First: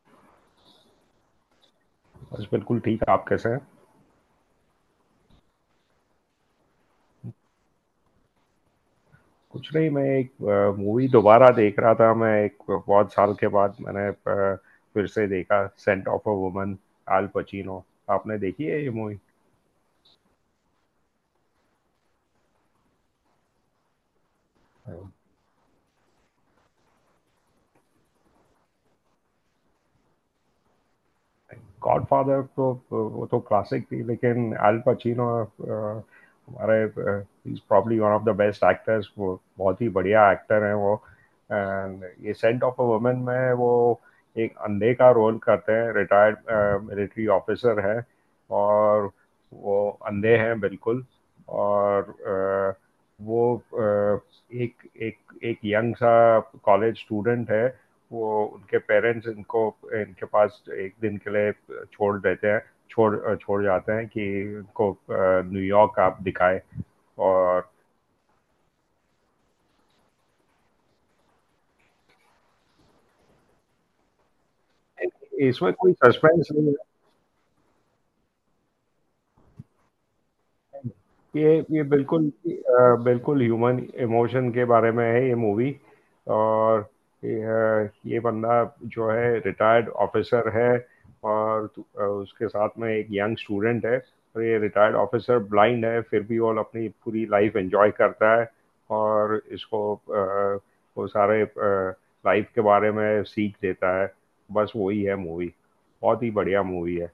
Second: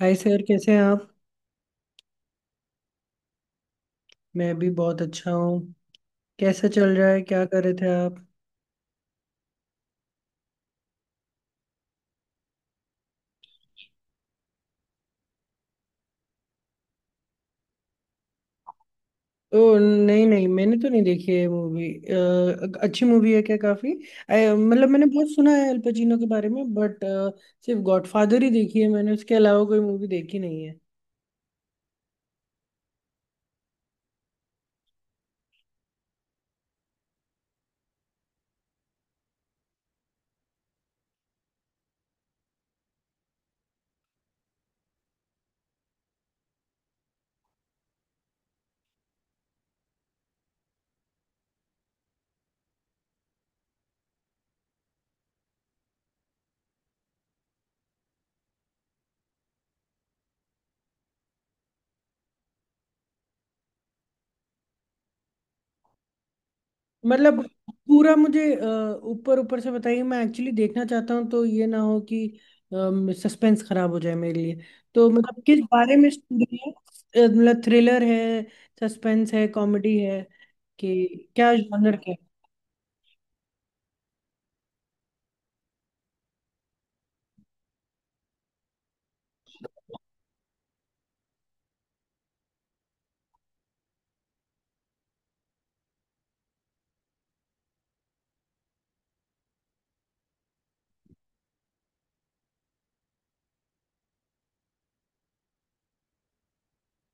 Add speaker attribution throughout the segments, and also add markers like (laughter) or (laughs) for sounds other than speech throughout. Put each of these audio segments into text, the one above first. Speaker 1: हाय sir, कैसे हैं आप?
Speaker 2: बस बिल्कुल ठीक। आप कैसे हैं?
Speaker 1: मैं भी बहुत अच्छा हूँ। कैसा चल रहा है, क्या कर रहे थे आप?
Speaker 2: कुछ नहीं, मैं एक मूवी दोबारा देख रहा था। मैं एक बहुत साल के बाद मैंने फिर से देखा, scent of a woman, Al Pacino. आपने देखी है ये मूवी?
Speaker 1: ओ नहीं नहीं, मैंने तो नहीं देखी है मूवी। अच्छी मूवी है क्या? काफी मतलब मैंने बहुत सुना है अल पचिनो के बारे में बट सिर्फ गॉडफादर ही देखी है मैंने, उसके अलावा कोई मूवी देखी नहीं।
Speaker 2: गॉडफादर तो वो तो क्लासिक थी, लेकिन अल पचिनो हमारे is probably one of the best actors. वो बहुत ही बढ़िया एक्टर हैं वो। एंड ये सेंट ऑफ अ वुमन में वो एक अंधे का रोल करते हैं, रिटायर्ड मिलिट्री ऑफिसर है और वो अंधे हैं बिल्कुल। और वो एक एक एक यंग सा कॉलेज स्टूडेंट है। वो, उनके पेरेंट्स इनको, इनके पास एक दिन के लिए छोड़ देते हैं, छोड़ छोड़ जाते हैं कि उनको न्यूयॉर्क आप दिखाए।
Speaker 1: मतलब
Speaker 2: और,
Speaker 1: पूरा मुझे ऊपर ऊपर से बताइए, मैं एक्चुअली देखना चाहता हूँ तो ये ना हो कि सस्पेंस खराब हो जाए मेरे लिए। तो मतलब किस
Speaker 2: इसमें कोई
Speaker 1: बारे में
Speaker 2: सस्पेंस
Speaker 1: स्टोरी है?
Speaker 2: नहीं।
Speaker 1: मतलब थ्रिलर है? सस्पेंस है? कॉमेडी है? कि क्या
Speaker 2: ये
Speaker 1: जॉनर है?
Speaker 2: बिल्कुल बिल्कुल ह्यूमन इमोशन के बारे में है ये मूवी। और ये बंदा जो है रिटायर्ड ऑफिसर है, और उसके साथ में एक यंग स्टूडेंट है। और ये रिटायर्ड ऑफिसर ब्लाइंड है, फिर भी वो अपनी पूरी लाइफ एंजॉय करता है, और इसको वो सारे लाइफ के बारे में सीख देता है। बस वही है मूवी। बहुत ही बढ़िया मूवी है।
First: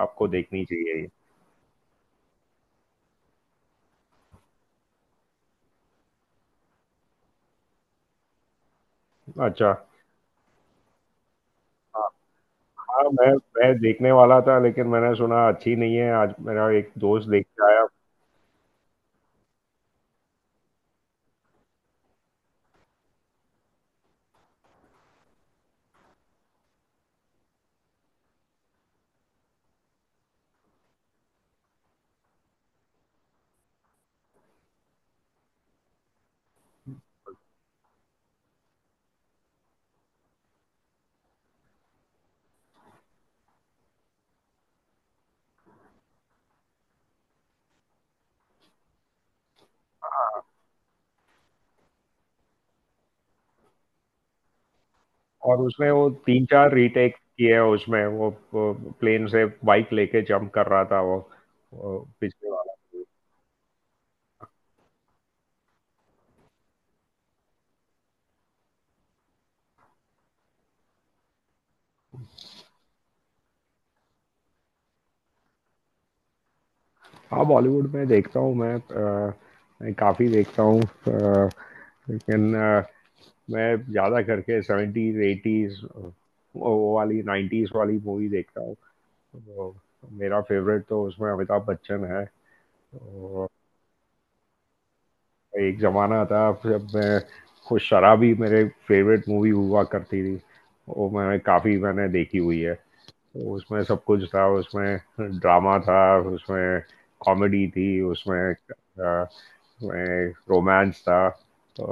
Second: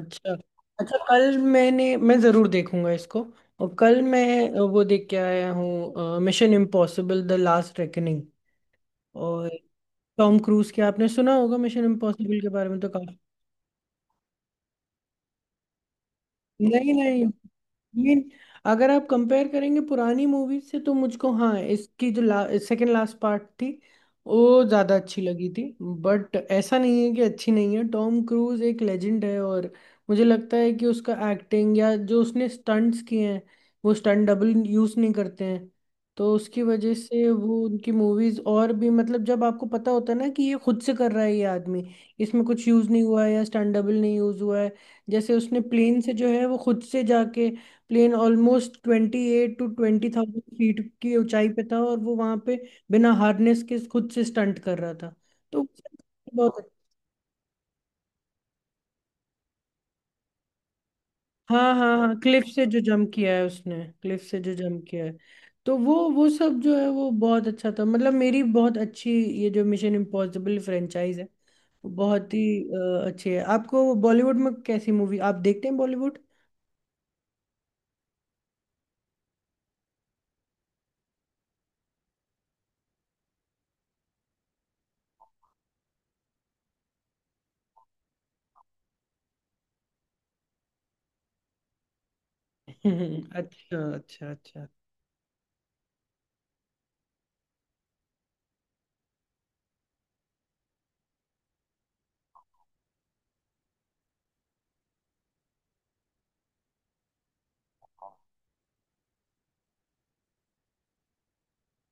Speaker 2: आपको देखनी
Speaker 1: अच्छा,
Speaker 2: चाहिए ये।
Speaker 1: कल मैं ज़रूर देखूंगा इसको। और कल मैं वो देख के आया हूँ Mission Impossible the Last Reckoning. और
Speaker 2: अच्छा।
Speaker 1: टॉम क्रूज के, आपने सुना होगा मिशन इम्पॉसिबल के बारे में तो।
Speaker 2: हाँ, मैं देखने वाला था, लेकिन मैंने सुना अच्छी नहीं है। आज मेरा एक
Speaker 1: नहीं नहीं।
Speaker 2: दोस्त देख के आया।
Speaker 1: मीन, अगर आप कंपेयर करेंगे पुरानी मूवीज से तो मुझको, हाँ, इसकी जो सेकंड लास्ट पार्ट थी वो ज़्यादा अच्छी लगी थी। बट ऐसा नहीं है कि अच्छी नहीं है, टॉम क्रूज एक लेजेंड है, और मुझे लगता है कि उसका एक्टिंग या जो उसने स्टंट्स किए हैं, वो स्टंट डबल यूज़ नहीं करते हैं। तो उसकी वजह से वो उनकी मूवीज़ और भी, मतलब जब आपको पता होता है ना कि ये खुद से कर रहा है ये आदमी, इसमें कुछ यूज़ नहीं हुआ है या स्टंट डबल नहीं यूज़ हुआ है। जैसे उसने प्लेन से जो है वो खुद से जाके, प्लेन ऑलमोस्ट 28 to 20,000 फीट की ऊंचाई पे था, और वो वहां पे बिना हार्नेस के खुद से स्टंट कर रहा था।
Speaker 2: और
Speaker 1: तो
Speaker 2: उसने
Speaker 1: उसे
Speaker 2: वो तीन
Speaker 1: बहुत।
Speaker 2: चार रीटेक किए हैं उसमें, वो प्लेन से बाइक लेके जंप कर रहा था
Speaker 1: हाँ हाँ
Speaker 2: वो
Speaker 1: हाँ, क्लिफ
Speaker 2: पिछले
Speaker 1: से
Speaker 2: वाला।
Speaker 1: जो जंप किया है उसने, क्लिफ से जो जंप किया है। तो वो सब जो है वो बहुत अच्छा था, मतलब मेरी बहुत अच्छी। ये जो मिशन इम्पॉसिबल फ्रेंचाइज है वो बहुत ही अच्छी है। आपको बॉलीवुड में कैसी मूवी आप देखते हैं, बॉलीवुड?
Speaker 2: हाँ, बॉलीवुड में देखता हूँ मैं। मैं काफ़ी देखता हूँ, लेकिन मैं ज़्यादा करके सेवेंटीज एटीज वो वाली नाइन्टीज वाली मूवी देखता हूँ। तो मेरा फेवरेट तो उसमें अमिताभ बच्चन है।
Speaker 1: (laughs)
Speaker 2: तो
Speaker 1: अच्छा अच्छा अच्छा।
Speaker 2: एक जमाना था जब मैं, खुद शराबी मेरे फेवरेट मूवी हुआ करती थी। वो मैंने काफी मैंने देखी हुई है। उसमें सब कुछ था। उसमें ड्रामा था, उसमें कॉमेडी थी, उसमें रोमांस था। तो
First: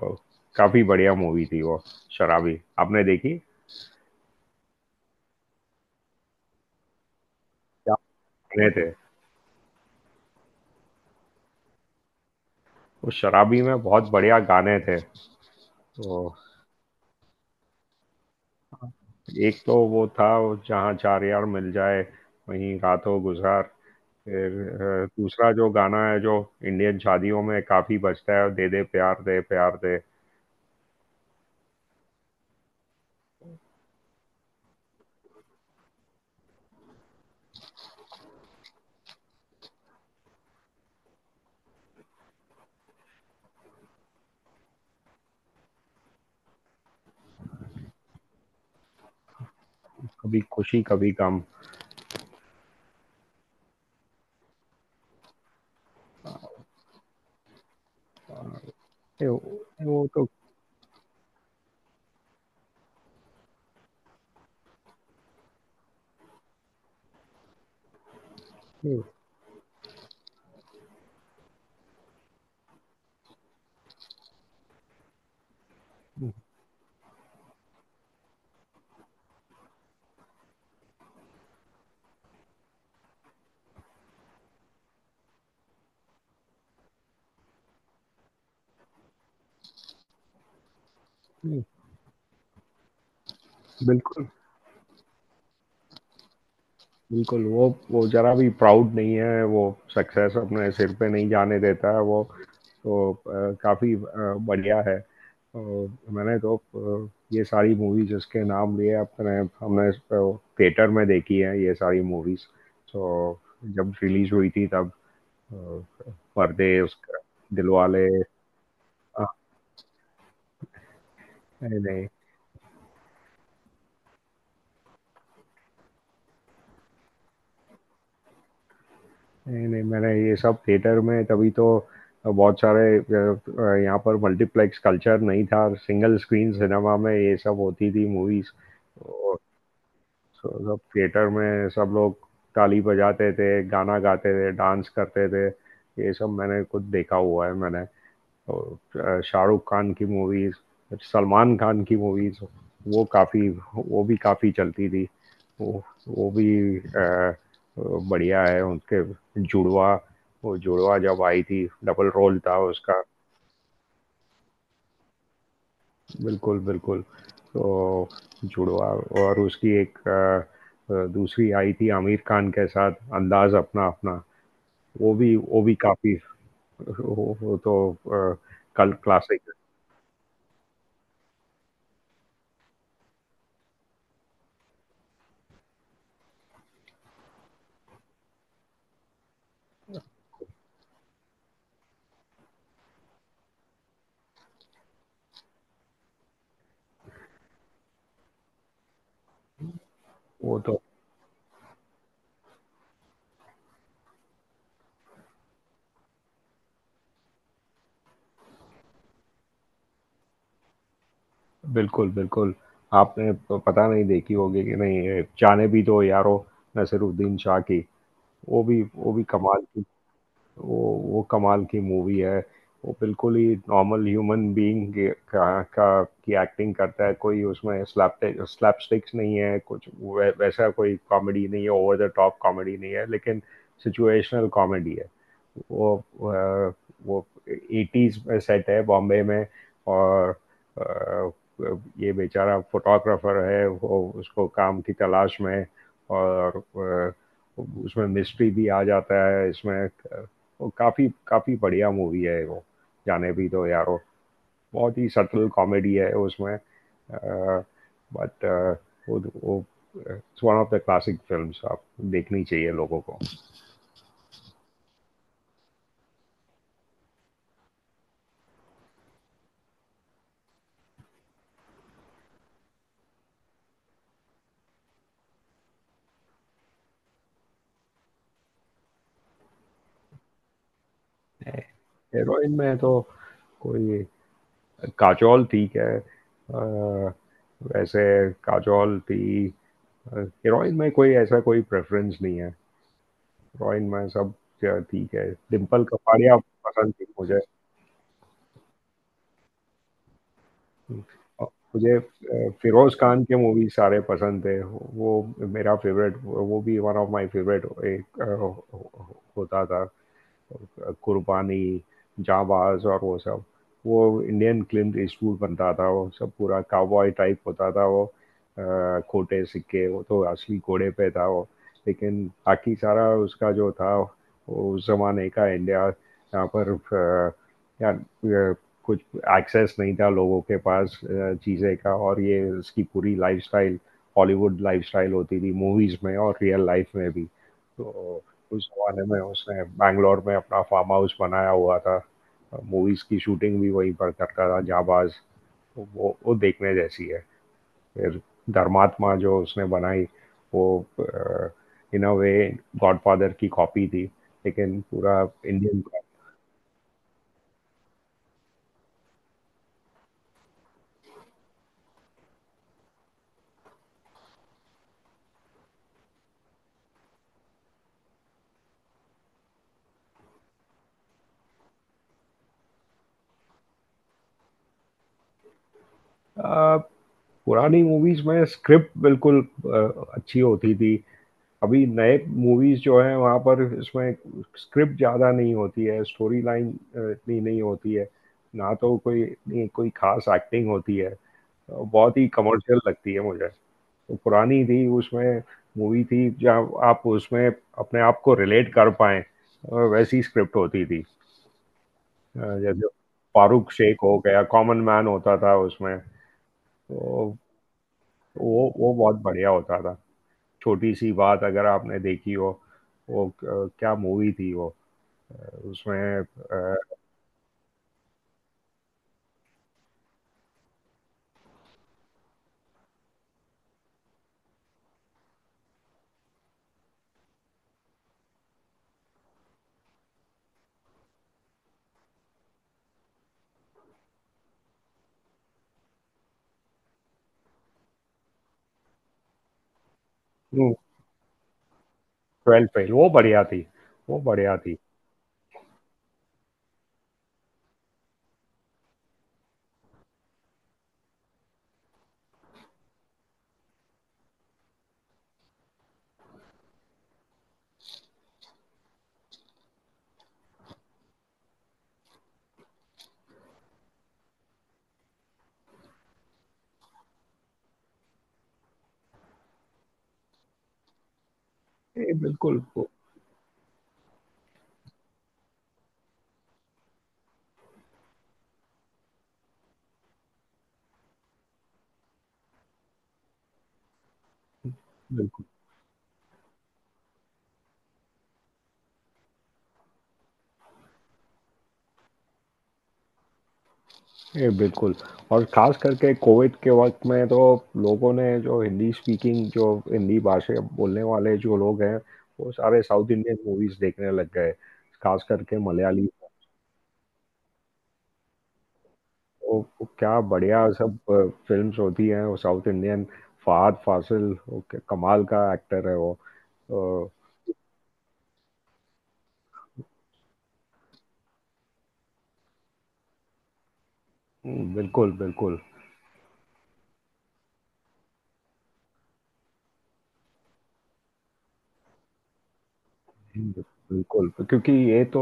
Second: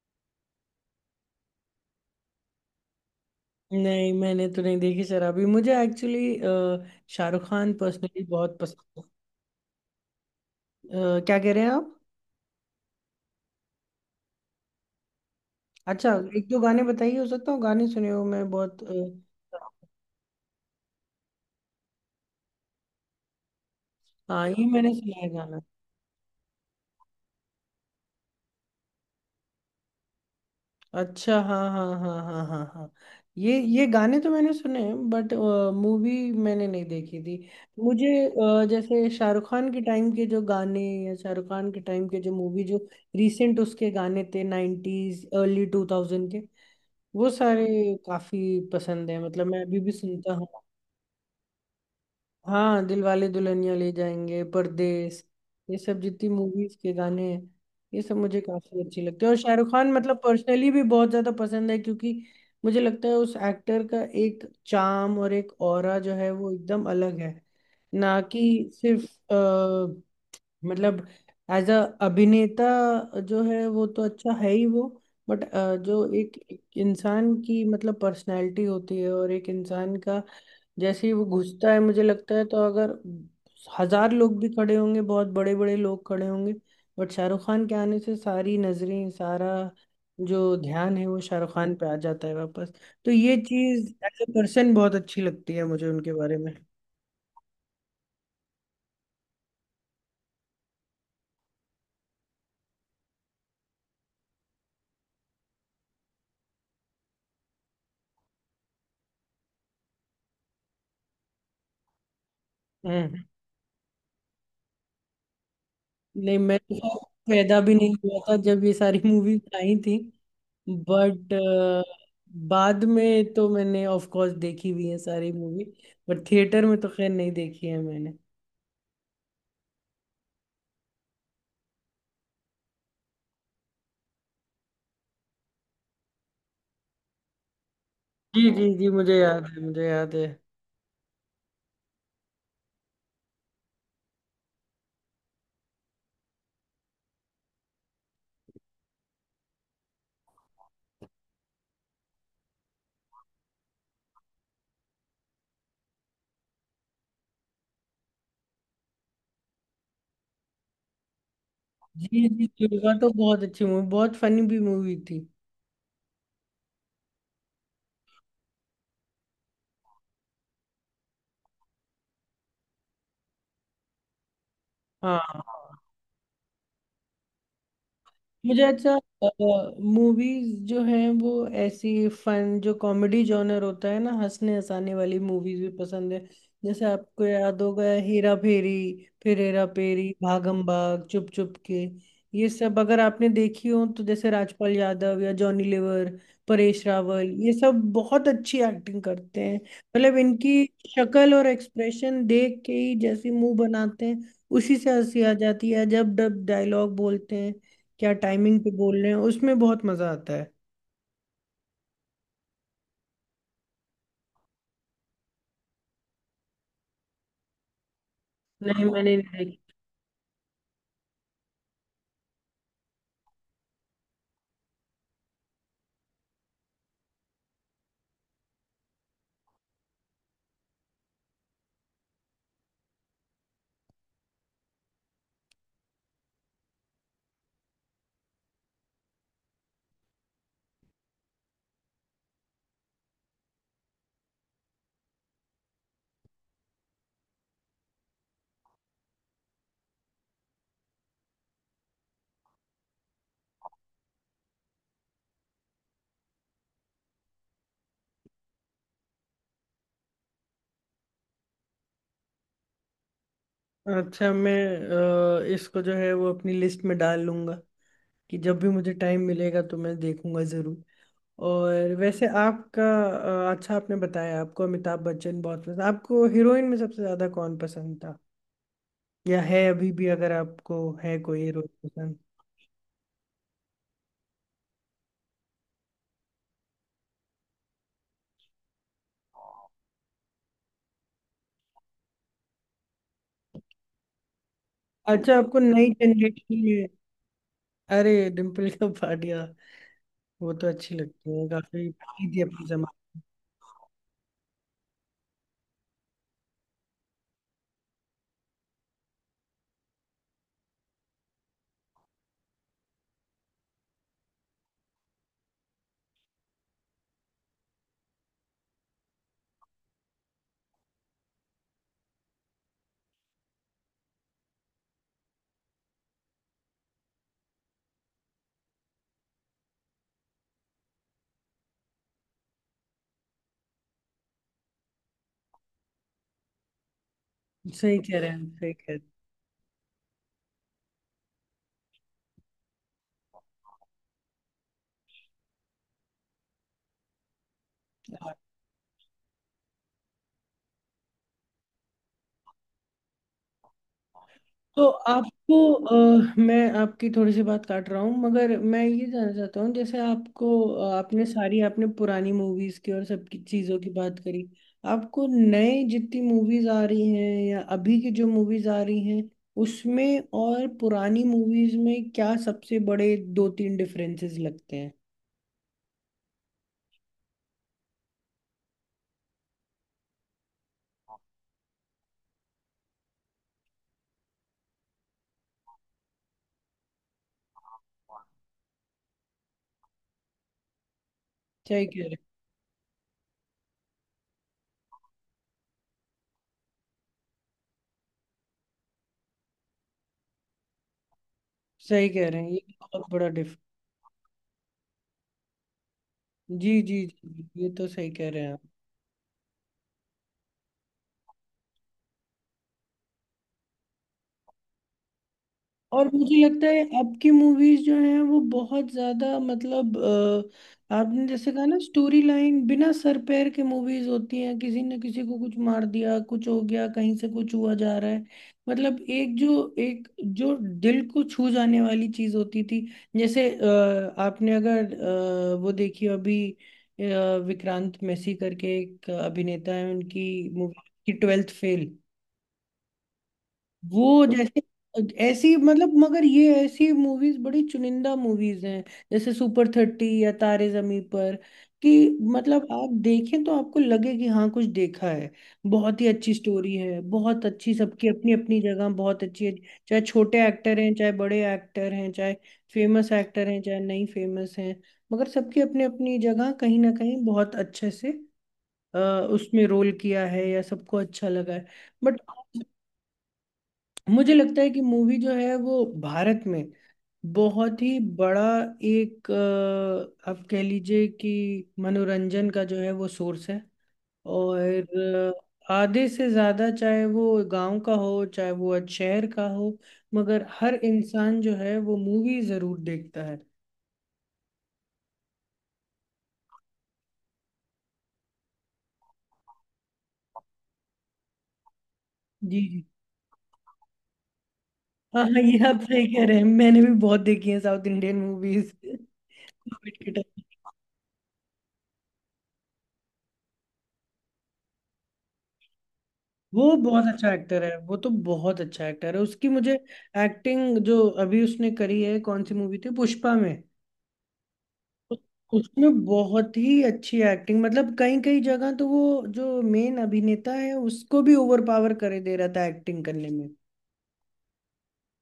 Speaker 2: काफी बढ़िया मूवी थी वो। शराबी आपने देखी?
Speaker 1: नहीं मैंने तो नहीं देखी शराबी, मुझे एक्चुअली शाहरुख खान
Speaker 2: क्या
Speaker 1: पर्सनली बहुत
Speaker 2: गाने थे
Speaker 1: पसंद है। क्या कह रहे हैं आप?
Speaker 2: उस शराबी में! बहुत बढ़िया गाने थे।
Speaker 1: अच्छा।
Speaker 2: तो
Speaker 1: एक दो गाने बताइए, हो सकता हूँ गाने सुने हो, मैं बहुत।
Speaker 2: एक तो वो था, जहाँ चार यार मिल जाए, वहीं रातों गुजार।
Speaker 1: हाँ,
Speaker 2: फिर
Speaker 1: ये मैंने सुना है
Speaker 2: दूसरा
Speaker 1: गाना।
Speaker 2: जो गाना है, जो इंडियन शादियों में काफी बजता है, दे दे प्यार दे, प्यार दे।
Speaker 1: अच्छा, हाँ हाँ हाँ हाँ हाँ हाँ। ये गाने तो मैंने सुने हैं, बट मूवी मैंने नहीं देखी थी। मुझे जैसे शाहरुख खान के टाइम के जो गाने, या शाहरुख खान के टाइम के जो मूवी जो रिसेंट, उसके गाने थे नाइन्टीज अर्ली 2000 के, वो सारे काफी पसंद है, मतलब मैं अभी भी सुनता
Speaker 2: कभी
Speaker 1: हूँ।
Speaker 2: खुशी कभी गम।
Speaker 1: हाँ, दिलवाले दुल्हनिया ले जाएंगे, परदेश, ये सब जितनी मूवीज के गाने हैं ये सब मुझे
Speaker 2: अ,
Speaker 1: काफी अच्छी लगती है, और
Speaker 2: वो
Speaker 1: शाहरुख खान
Speaker 2: वो
Speaker 1: मतलब
Speaker 2: तो,
Speaker 1: पर्सनली भी बहुत ज्यादा पसंद है क्योंकि मुझे लगता है उस एक्टर का एक चार्म और एक ऑरा जो है वो एकदम अलग है, ना कि
Speaker 2: हम्म,
Speaker 1: सिर्फ मतलब एज अ अभिनेता जो है वो तो अच्छा है ही वो। बट जो एक एक इंसान की मतलब पर्सनालिटी होती है और एक इंसान का, जैसे ही वो घुसता है मुझे लगता है, तो अगर हजार लोग भी खड़े होंगे, बहुत बड़े बड़े लोग खड़े होंगे, बट शाहरुख खान के आने से सारी नजरें, सारा जो ध्यान है वो शाहरुख
Speaker 2: हम्म,
Speaker 1: खान पे आ जाता है वापस। तो ये चीज एज
Speaker 2: बिल्कुल,
Speaker 1: ए पर्सन बहुत अच्छी लगती है मुझे उनके बारे में।
Speaker 2: बिल्कुल। वो जरा भी प्राउड नहीं है वो, सक्सेस अपने सिर पे नहीं जाने देता है वो। तो काफी बढ़िया है। मैंने तो ये सारी मूवीज जिसके नाम लिए अपने, हमने थिएटर में देखी है ये सारी मूवीज।
Speaker 1: हम्म।
Speaker 2: तो जब रिलीज हुई थी तब, अ,
Speaker 1: नहीं, मैं
Speaker 2: पर्दे
Speaker 1: तो
Speaker 2: उसका,
Speaker 1: पैदा भी नहीं
Speaker 2: दिलवाले,
Speaker 1: हुआ था जब ये सारी
Speaker 2: अ,
Speaker 1: मूवीज आई थी। बट
Speaker 2: नहीं।
Speaker 1: बाद में तो मैंने ऑफ कोर्स देखी हुई है सारी मूवी, बट थिएटर में तो खैर नहीं देखी है मैंने।
Speaker 2: नहीं, नहीं, मैंने ये सब थिएटर में, तभी तो। बहुत सारे, यहाँ पर मल्टीप्लेक्स कल्चर नहीं था, सिंगल स्क्रीन सिनेमा में ये सब होती थी
Speaker 1: जी
Speaker 2: मूवीज।
Speaker 1: जी जी, मुझे
Speaker 2: और,
Speaker 1: याद है, मुझे याद है।
Speaker 2: तो सब थिएटर में सब लोग ताली बजाते थे, गाना गाते थे, डांस करते थे। ये सब मैंने खुद देखा हुआ है मैंने। और शाहरुख खान की मूवीज, सलमान खान की मूवीज, वो काफ़ी, वो भी काफ़ी चलती थी। वो भी आ, बढ़िया है उनके। जुड़वा, वो जुड़वा जब आई थी डबल
Speaker 1: जी
Speaker 2: रोल
Speaker 1: जी,
Speaker 2: था
Speaker 1: दुर्गा
Speaker 2: उसका।
Speaker 1: तो बहुत अच्छी मूवी, बहुत फनी भी मूवी थी।
Speaker 2: बिल्कुल, बिल्कुल। तो जुड़वा, और उसकी एक दूसरी आई थी आमिर खान के साथ, अंदाज अपना अपना। वो भी
Speaker 1: हाँ।
Speaker 2: वो भी काफ़ी, वो तो
Speaker 1: मुझे
Speaker 2: कल
Speaker 1: अच्छा
Speaker 2: क्लासिक।
Speaker 1: मूवीज जो हैं वो, ऐसी फन जो कॉमेडी जॉनर होता है ना, हंसने हंसाने वाली मूवीज भी पसंद है। जैसे आपको याद होगा हेरा फेरी, फिर हेरा फेरी, भागम भाग, चुप चुप के, ये सब अगर आपने देखी हो तो, जैसे राजपाल यादव या जॉनी लीवर, परेश रावल, ये सब बहुत अच्छी एक्टिंग करते हैं। मतलब
Speaker 2: वो
Speaker 1: इनकी
Speaker 2: तो
Speaker 1: शक्ल और एक्सप्रेशन देख के ही, जैसी मुंह बनाते हैं उसी से हंसी आ जाती है, जब डब डायलॉग बोलते हैं, क्या टाइमिंग पे बोल रहे हैं, उसमें बहुत मजा आता है।
Speaker 2: बिल्कुल, बिल्कुल। आपने प पता नहीं देखी होगी कि नहीं, ये जाने भी दो यारो, नसीरुद्दीन शाह की, वो भी
Speaker 1: नहीं
Speaker 2: वो
Speaker 1: मैंने
Speaker 2: भी
Speaker 1: नहीं
Speaker 2: कमाल
Speaker 1: देखी।
Speaker 2: की, वो वो कमाल की मूवी है वो। बिल्कुल ही नॉर्मल ह्यूमन बीइंग का की एक्टिंग करता है। कोई उसमें स्लैपस्टिक्स नहीं है, कुछ वैसा कोई कॉमेडी नहीं है, ओवर द टॉप कॉमेडी नहीं है, लेकिन सिचुएशनल कॉमेडी है। वो अ, वो एटीज में सेट है, बॉम्बे में। और अ, ये बेचारा फोटोग्राफर है, वो उसको काम की तलाश में। और अ, उसमें मिस्ट्री भी आ जाता है इसमें। वो काफ़ी काफ़ी बढ़िया मूवी है वो, जाने भी दो यारो। बहुत ही सटल कॉमेडी है उसमें। बट वो वो it's one of the classic films. आप देखनी चाहिए लोगों को।
Speaker 1: अच्छा, मैं इसको जो है वो अपनी लिस्ट में डाल लूंगा कि जब भी मुझे टाइम मिलेगा तो मैं देखूंगा जरूर। और वैसे आपका, अच्छा, आपने बताया आपको अमिताभ बच्चन बहुत पसंद, आपको हीरोइन में सबसे ज्यादा कौन पसंद था या है अभी भी, अगर आपको है कोई हीरोइन पसंद?
Speaker 2: हीरोइन में तो कोई, काजोल ठीक है, वैसे काजोल थी। हीरोइन में कोई ऐसा कोई प्रेफरेंस नहीं है, हीरोइन में सब ठीक है।
Speaker 1: अच्छा, आपको
Speaker 2: डिम्पल
Speaker 1: नई
Speaker 2: कपाड़िया
Speaker 1: जनरेशन में।
Speaker 2: पसंद थी मुझे।
Speaker 1: अरे, डिम्पल कपाड़िया, वो तो अच्छी लगती है, काफी
Speaker 2: मुझे
Speaker 1: थी अपने
Speaker 2: फिरोज
Speaker 1: जमाने।
Speaker 2: खान के मूवी सारे पसंद थे वो, मेरा फेवरेट, वो भी वन ऑफ माय फेवरेट। एक होता था कुर्बानी, जाबाज और वो सब। वो इंडियन क्लिंट ईस्टवुड बनता था, वो सब पूरा काउबॉय टाइप होता था वो, खोटे सिक्के, वो तो असली घोड़े पे था वो। लेकिन बाकी सारा उसका जो था वो उस जमाने का इंडिया यहाँ पर, या अ, कुछ एक्सेस नहीं था लोगों के पास चीज़ें का, और ये इसकी पूरी लाइफस्टाइल हॉलीवुड लाइफस्टाइल होती थी मूवीज़ में और रियल लाइफ में भी
Speaker 1: सही कह
Speaker 2: तो।
Speaker 1: रहे हैं,
Speaker 2: उस
Speaker 1: सही कह रहे
Speaker 2: जमाने में उसने बैंगलोर में अपना फार्म हाउस बनाया हुआ था, मूवीज की शूटिंग भी वहीं पर करता था जाबाज। तो वो देखने जैसी है। फिर
Speaker 1: हैं।
Speaker 2: धर्मात्मा जो उसने बनाई, वो इन अ वे गॉडफादर की कॉपी थी, लेकिन
Speaker 1: तो
Speaker 2: पूरा
Speaker 1: आपको
Speaker 2: इंडियन।
Speaker 1: मैं आपकी थोड़ी सी बात काट रहा हूँ, मगर मैं ये जानना चाहता हूँ, जैसे आपको आपने सारी, आपने पुरानी मूवीज की और सबकी चीज़ों की बात करी, आपको नए जितनी मूवीज आ रही हैं या अभी की जो मूवीज आ रही हैं, उसमें और पुरानी मूवीज में क्या सबसे बड़े दो तीन डिफरेंसेस लगते हैं?
Speaker 2: पुरानी मूवीज में स्क्रिप्ट बिल्कुल अच्छी होती थी। अभी नए मूवीज जो है वहाँ पर इसमें स्क्रिप्ट ज़्यादा नहीं होती है, स्टोरी लाइन इतनी नहीं होती है, ना तो कोई इतनी कोई खास एक्टिंग होती है।
Speaker 1: सही कह रहे
Speaker 2: बहुत
Speaker 1: हैं।
Speaker 2: ही कमर्शियल लगती है मुझे। तो पुरानी थी उसमें, मूवी थी जहाँ आप उसमें अपने आप को रिलेट कर पाए, वैसी स्क्रिप्ट होती थी।
Speaker 1: सही कह रहे हैं, ये
Speaker 2: जैसे
Speaker 1: बहुत बड़ा डिफरेंस।
Speaker 2: फारूक शेख हो गया, कॉमन मैन होता था उसमें।
Speaker 1: जी जी जी
Speaker 2: तो
Speaker 1: जी, ये तो सही कह रहे हैं आप।
Speaker 2: वो बहुत बढ़िया होता था। छोटी सी बात अगर आपने देखी हो, वो क्या मूवी थी वो,
Speaker 1: और
Speaker 2: उसमें,
Speaker 1: मुझे लगता है अब की मूवीज जो हैं वो बहुत ज्यादा, मतलब आपने जैसे कहा ना, स्टोरी लाइन बिना सर पैर के मूवीज होती हैं, किसी ने किसी को कुछ मार दिया, कुछ हो गया, कहीं से कुछ हुआ जा रहा है। मतलब एक जो दिल को छू जाने वाली चीज होती थी। जैसे आपने अगर वो देखी हो अभी, विक्रांत मैसी करके एक अभिनेता है, उनकी मूवी की 12th फेल।
Speaker 2: ट्वेल्थ फेल, वो बढ़िया थी, वो
Speaker 1: वो
Speaker 2: बढ़िया
Speaker 1: जैसे
Speaker 2: थी।
Speaker 1: ऐसी, मतलब मगर ये ऐसी मूवीज बड़ी चुनिंदा मूवीज हैं, जैसे सुपर थर्टी या तारे जमी पर, कि मतलब आप देखें तो आपको लगे कि हाँ कुछ देखा है। बहुत ही अच्छी स्टोरी है, बहुत अच्छी, सबकी अपनी अपनी जगह बहुत अच्छी है, चाहे छोटे एक्टर हैं चाहे बड़े एक्टर हैं, चाहे फेमस एक्टर हैं चाहे नहीं फेमस हैं, मगर सबकी अपनी अपनी जगह कहीं ना कहीं बहुत अच्छे से अ, उसमें रोल किया है, या सबको अच्छा लगा है।
Speaker 2: ये
Speaker 1: बट
Speaker 2: बिल्कुल,
Speaker 1: मुझे लगता है कि मूवी जो है वो भारत में बहुत ही बड़ा एक आप कह लीजिए कि मनोरंजन का जो है वो सोर्स है। और
Speaker 2: बिल्कुल।
Speaker 1: आधे से ज़्यादा, चाहे वो गांव का हो चाहे वो आज शहर का हो, मगर हर इंसान जो है वो मूवी ज़रूर देखता है।
Speaker 2: ये बिल्कुल। और खास करके कोविड के वक्त में तो लोगों ने, जो हिंदी स्पीकिंग, जो हिंदी भाषा बोलने वाले जो लोग हैं, वो
Speaker 1: जी
Speaker 2: सारे
Speaker 1: जी।
Speaker 2: साउथ इंडियन मूवीज देखने लग गए,
Speaker 1: हाँ
Speaker 2: खास
Speaker 1: हाँ, ये
Speaker 2: करके
Speaker 1: आप सही
Speaker 2: मलयाली।
Speaker 1: कह रहे हैं, मैंने भी बहुत देखी है साउथ इंडियन मूवीज
Speaker 2: वो
Speaker 1: कोविड के।
Speaker 2: क्या बढ़िया सब फिल्म्स होती हैं वो साउथ इंडियन। फहद फासिल, वो क्या कमाल का एक्टर है वो।
Speaker 1: वो बहुत
Speaker 2: अ,
Speaker 1: अच्छा एक्टर है, वो तो बहुत अच्छा एक्टर है, उसकी मुझे एक्टिंग जो अभी उसने करी है, कौन सी मूवी थी, पुष्पा में।
Speaker 2: बिल्कुल,
Speaker 1: उस-
Speaker 2: बिल्कुल।
Speaker 1: उसमें बहुत ही अच्छी एक्टिंग, मतलब कई कई जगह तो वो जो मेन अभिनेता है उसको भी ओवर पावर करे दे रहा था एक्टिंग करने में।
Speaker 2: हिंदी, बिल्कुल, क्योंकि ये तो,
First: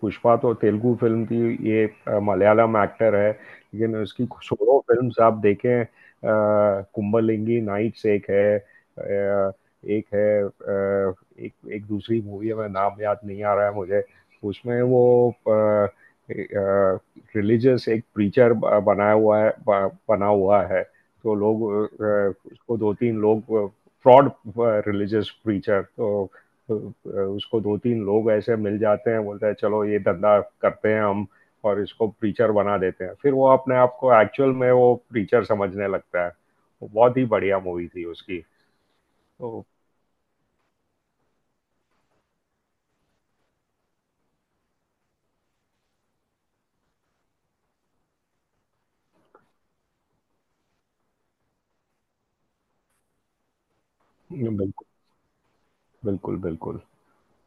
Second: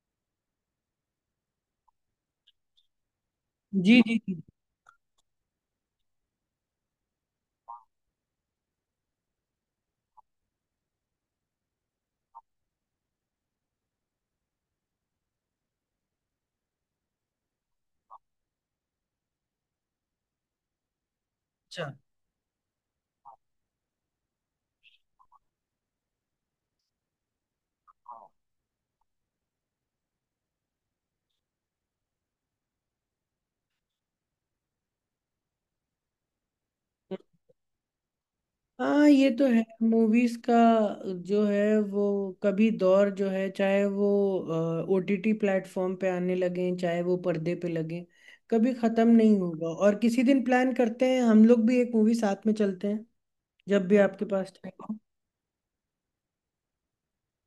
Speaker 2: पुष्पा तो तेलुगु फिल्म थी, ये मलयालम एक्टर है, लेकिन
Speaker 1: जी जी
Speaker 2: उसकी
Speaker 1: जी।
Speaker 2: सोलो फिल्म्स आप देखें। कुंबलिंगी नाइट्स एक है, एक है, एक, एक दूसरी मूवी है, मैं नाम याद नहीं आ रहा है मुझे। उसमें वो रिलीजियस एक प्रीचर बनाया हुआ है, बना हुआ है। तो लोग,
Speaker 1: अच्छा।
Speaker 2: उसको दो तीन लोग फ्रॉड रिलीजियस प्रीचर, तो उसको दो तीन लोग ऐसे मिल जाते हैं, बोलते हैं चलो ये धंधा करते हैं हम, और इसको प्रीचर बना देते हैं। फिर वो अपने आप को एक्चुअल में वो प्रीचर समझने लगता है। बहुत ही बढ़िया मूवी थी उसकी।
Speaker 1: हाँ, ये तो है।
Speaker 2: तो
Speaker 1: मूवीज का जो है वो, कभी दौर जो है, चाहे वो ओटीटी प्लेटफॉर्म पे आने लगे चाहे वो पर्दे पे लगे, कभी खत्म नहीं होगा, और किसी दिन प्लान करते हैं, हम लोग भी एक मूवी साथ में चलते हैं जब भी आपके पास
Speaker 2: बिल्कुल,
Speaker 1: टाइम।
Speaker 2: बिल्कुल, बिल्कुल।